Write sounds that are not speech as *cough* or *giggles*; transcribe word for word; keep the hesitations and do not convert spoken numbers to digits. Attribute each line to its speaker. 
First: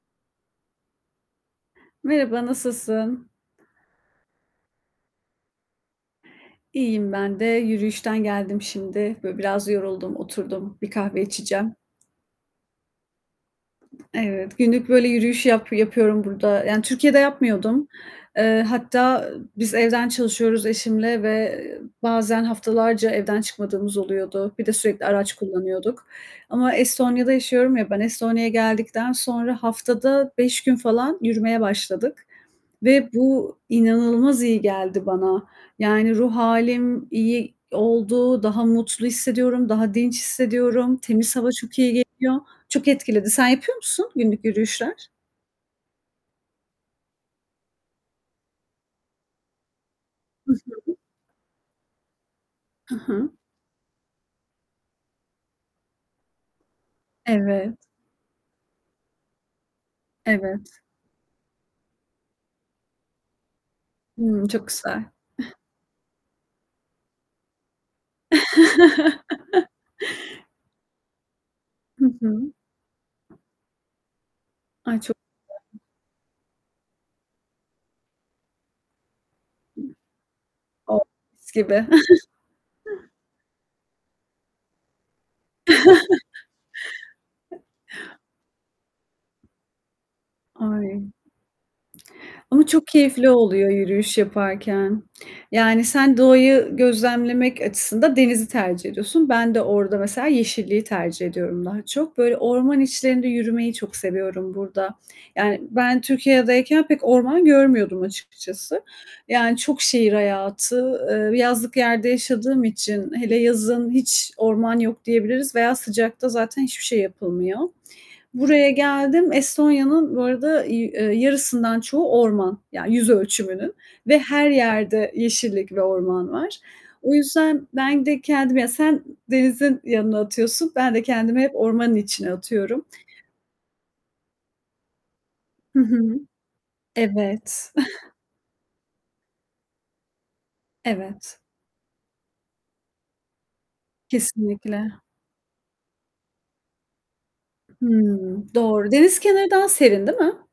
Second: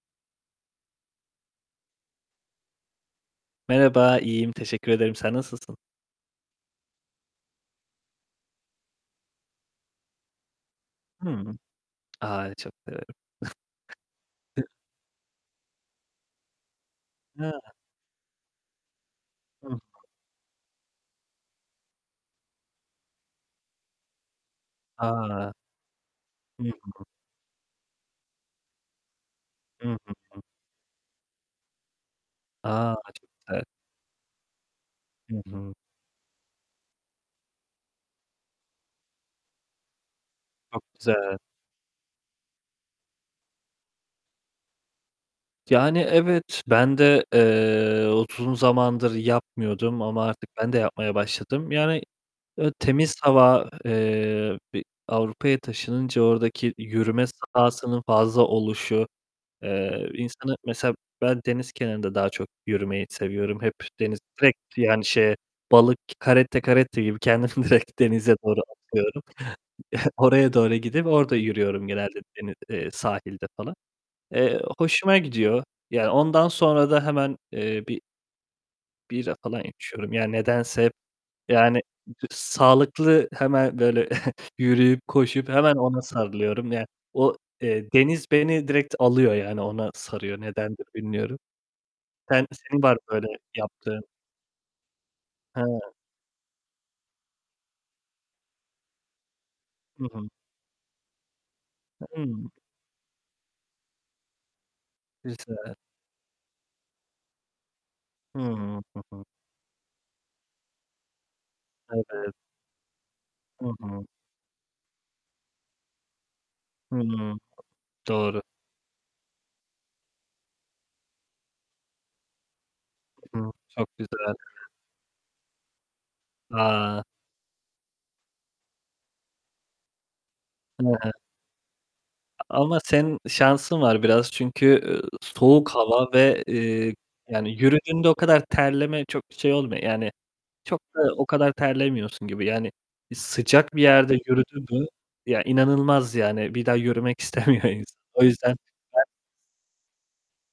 Speaker 1: Merhaba, nasılsın?
Speaker 2: Merhaba, iyiyim teşekkür ederim. Sen nasılsın?
Speaker 1: İyiyim ben de. Yürüyüşten geldim şimdi. Böyle biraz yoruldum, oturdum. Bir kahve
Speaker 2: Hı.
Speaker 1: içeceğim.
Speaker 2: A, çok severim.
Speaker 1: Evet, günlük böyle yürüyüş yap yapıyorum burada, yani Türkiye'de
Speaker 2: Hıı.
Speaker 1: yapmıyordum. Eee, hatta biz
Speaker 2: *unintelligible*
Speaker 1: evden çalışıyoruz eşimle ve bazen haftalarca evden çıkmadığımız oluyordu. Bir de sürekli araç
Speaker 2: A!
Speaker 1: kullanıyorduk ama
Speaker 2: *unintelligible*
Speaker 1: Estonya'da yaşıyorum ya ben, Estonya'ya geldikten sonra haftada
Speaker 2: *unintelligible*
Speaker 1: beş gün falan yürümeye başladık.
Speaker 2: A!
Speaker 1: Ve
Speaker 2: Çok
Speaker 1: bu
Speaker 2: güzel.
Speaker 1: inanılmaz iyi geldi
Speaker 2: Hı
Speaker 1: bana,
Speaker 2: hı.
Speaker 1: yani ruh hâlim iyi oldu, daha mutlu hissediyorum, daha dinç
Speaker 2: Çok
Speaker 1: hissediyorum, temiz
Speaker 2: güzel.
Speaker 1: hava çok iyi geliyor, çok etkiledi. Sen yapıyor musun günlük yürüyüşler?
Speaker 2: Yani evet, ben de, eee, utun zamandır yapmıyordum ama artık
Speaker 1: Hı
Speaker 2: ben de
Speaker 1: hı.
Speaker 2: yapmaya başladım. Yani, eee,
Speaker 1: Hı
Speaker 2: temiz
Speaker 1: hı.
Speaker 2: hava, eee, bir Avrupa'ya taşınınca oradaki yürüme
Speaker 1: Evet.
Speaker 2: sahasının fazla oluşu, eee, insanı
Speaker 1: Evet.
Speaker 2: mesela ben deniz kenarında daha çok yürümeyi seviyorum. Hep deniz,
Speaker 1: Hımm,
Speaker 2: direkt
Speaker 1: çok güzel.
Speaker 2: yani şeye
Speaker 1: *giggles*
Speaker 2: balık, caretta caretta gibi kendimi direkt denize doğru atıyorum.
Speaker 1: *chuckles*
Speaker 2: *giggles* Oraya doğru gidip orada yürüyorum
Speaker 1: Hı
Speaker 2: genelde
Speaker 1: hı.
Speaker 2: deni eee, sahilde falan. Eee,
Speaker 1: Ay, çok
Speaker 2: hoşuma gidiyor.
Speaker 1: *unintelligible*
Speaker 2: Ya ondan sonra da hemen, eee, bir bira falan içiyorum yani nedense hep
Speaker 1: Oh, mis gibi.
Speaker 2: yani
Speaker 1: *chuckles*
Speaker 2: sağlıklı hemen böyle *giggles* yürüyüp koşup hemen ona
Speaker 1: *chuckles*
Speaker 2: sarılıyorum. Ya o, eee, deniz beni direkt alıyor yani ona sarıyor, nedendir
Speaker 1: Ay.
Speaker 2: bilmiyorum. Sen
Speaker 1: Ama
Speaker 2: senin
Speaker 1: çok
Speaker 2: var böyle
Speaker 1: keyifli oluyor
Speaker 2: yaptığın?
Speaker 1: yürüyüş yaparken. Yani
Speaker 2: Ha.
Speaker 1: sen doğayı gözlemlemek açısında denizi tercih ediyorsun. Ben de orada
Speaker 2: Hı
Speaker 1: mesela
Speaker 2: hı.
Speaker 1: yeşilliği tercih ediyorum daha çok. Böyle
Speaker 2: Hımm.
Speaker 1: orman içlerinde yürümeyi çok seviyorum burada. Yani
Speaker 2: Güzel.
Speaker 1: ben Türkiye'deyken pek orman görmüyordum
Speaker 2: Hıı,
Speaker 1: açıkçası,
Speaker 2: hı hı.
Speaker 1: yani, çok şehir hayatı, eee, yazlık yerde
Speaker 2: Evet.
Speaker 1: yaşadığım için, hele
Speaker 2: Hı
Speaker 1: yazın
Speaker 2: hı.
Speaker 1: hiç orman yok diyebiliriz veya sıcakta zaten hiçbir şey
Speaker 2: Hıı.
Speaker 1: yapılmıyor.
Speaker 2: Doğru.
Speaker 1: Buraya geldim. Estonya'nın, bu arada y eee, yarısından çoğu orman; yani yüz
Speaker 2: Hı.
Speaker 1: ölçümünün
Speaker 2: Çok güzel.
Speaker 1: ve
Speaker 2: Evet.
Speaker 1: her yerde yeşillik ve orman var.
Speaker 2: A!
Speaker 1: O yüzden ben de kendim ya sen denizin yanına atıyorsun,
Speaker 2: Hı
Speaker 1: ben de
Speaker 2: hı.
Speaker 1: kendimi hep ormanın içine
Speaker 2: A ama
Speaker 1: atıyorum.
Speaker 2: senin şansın var biraz çünkü, üüü, soğuk
Speaker 1: Hı hı.
Speaker 2: hava ve, eee, yani
Speaker 1: Evet.
Speaker 2: yürüdüğünde
Speaker 1: *giggles*
Speaker 2: o kadar terleme çok şey olmuyor. Yani çok da o
Speaker 1: Evet.
Speaker 2: kadar terlemiyorsun gibi yani. Sıcak bir yerde yürüdün mü,
Speaker 1: Kesinlikle.
Speaker 2: ya inanılmaz yani, bir daha yürümek istemiyor insan, o
Speaker 1: Hımm,
Speaker 2: yüzden.
Speaker 1: doğru.
Speaker 2: Ben
Speaker 1: Deniz kenarı daha serin değil mi?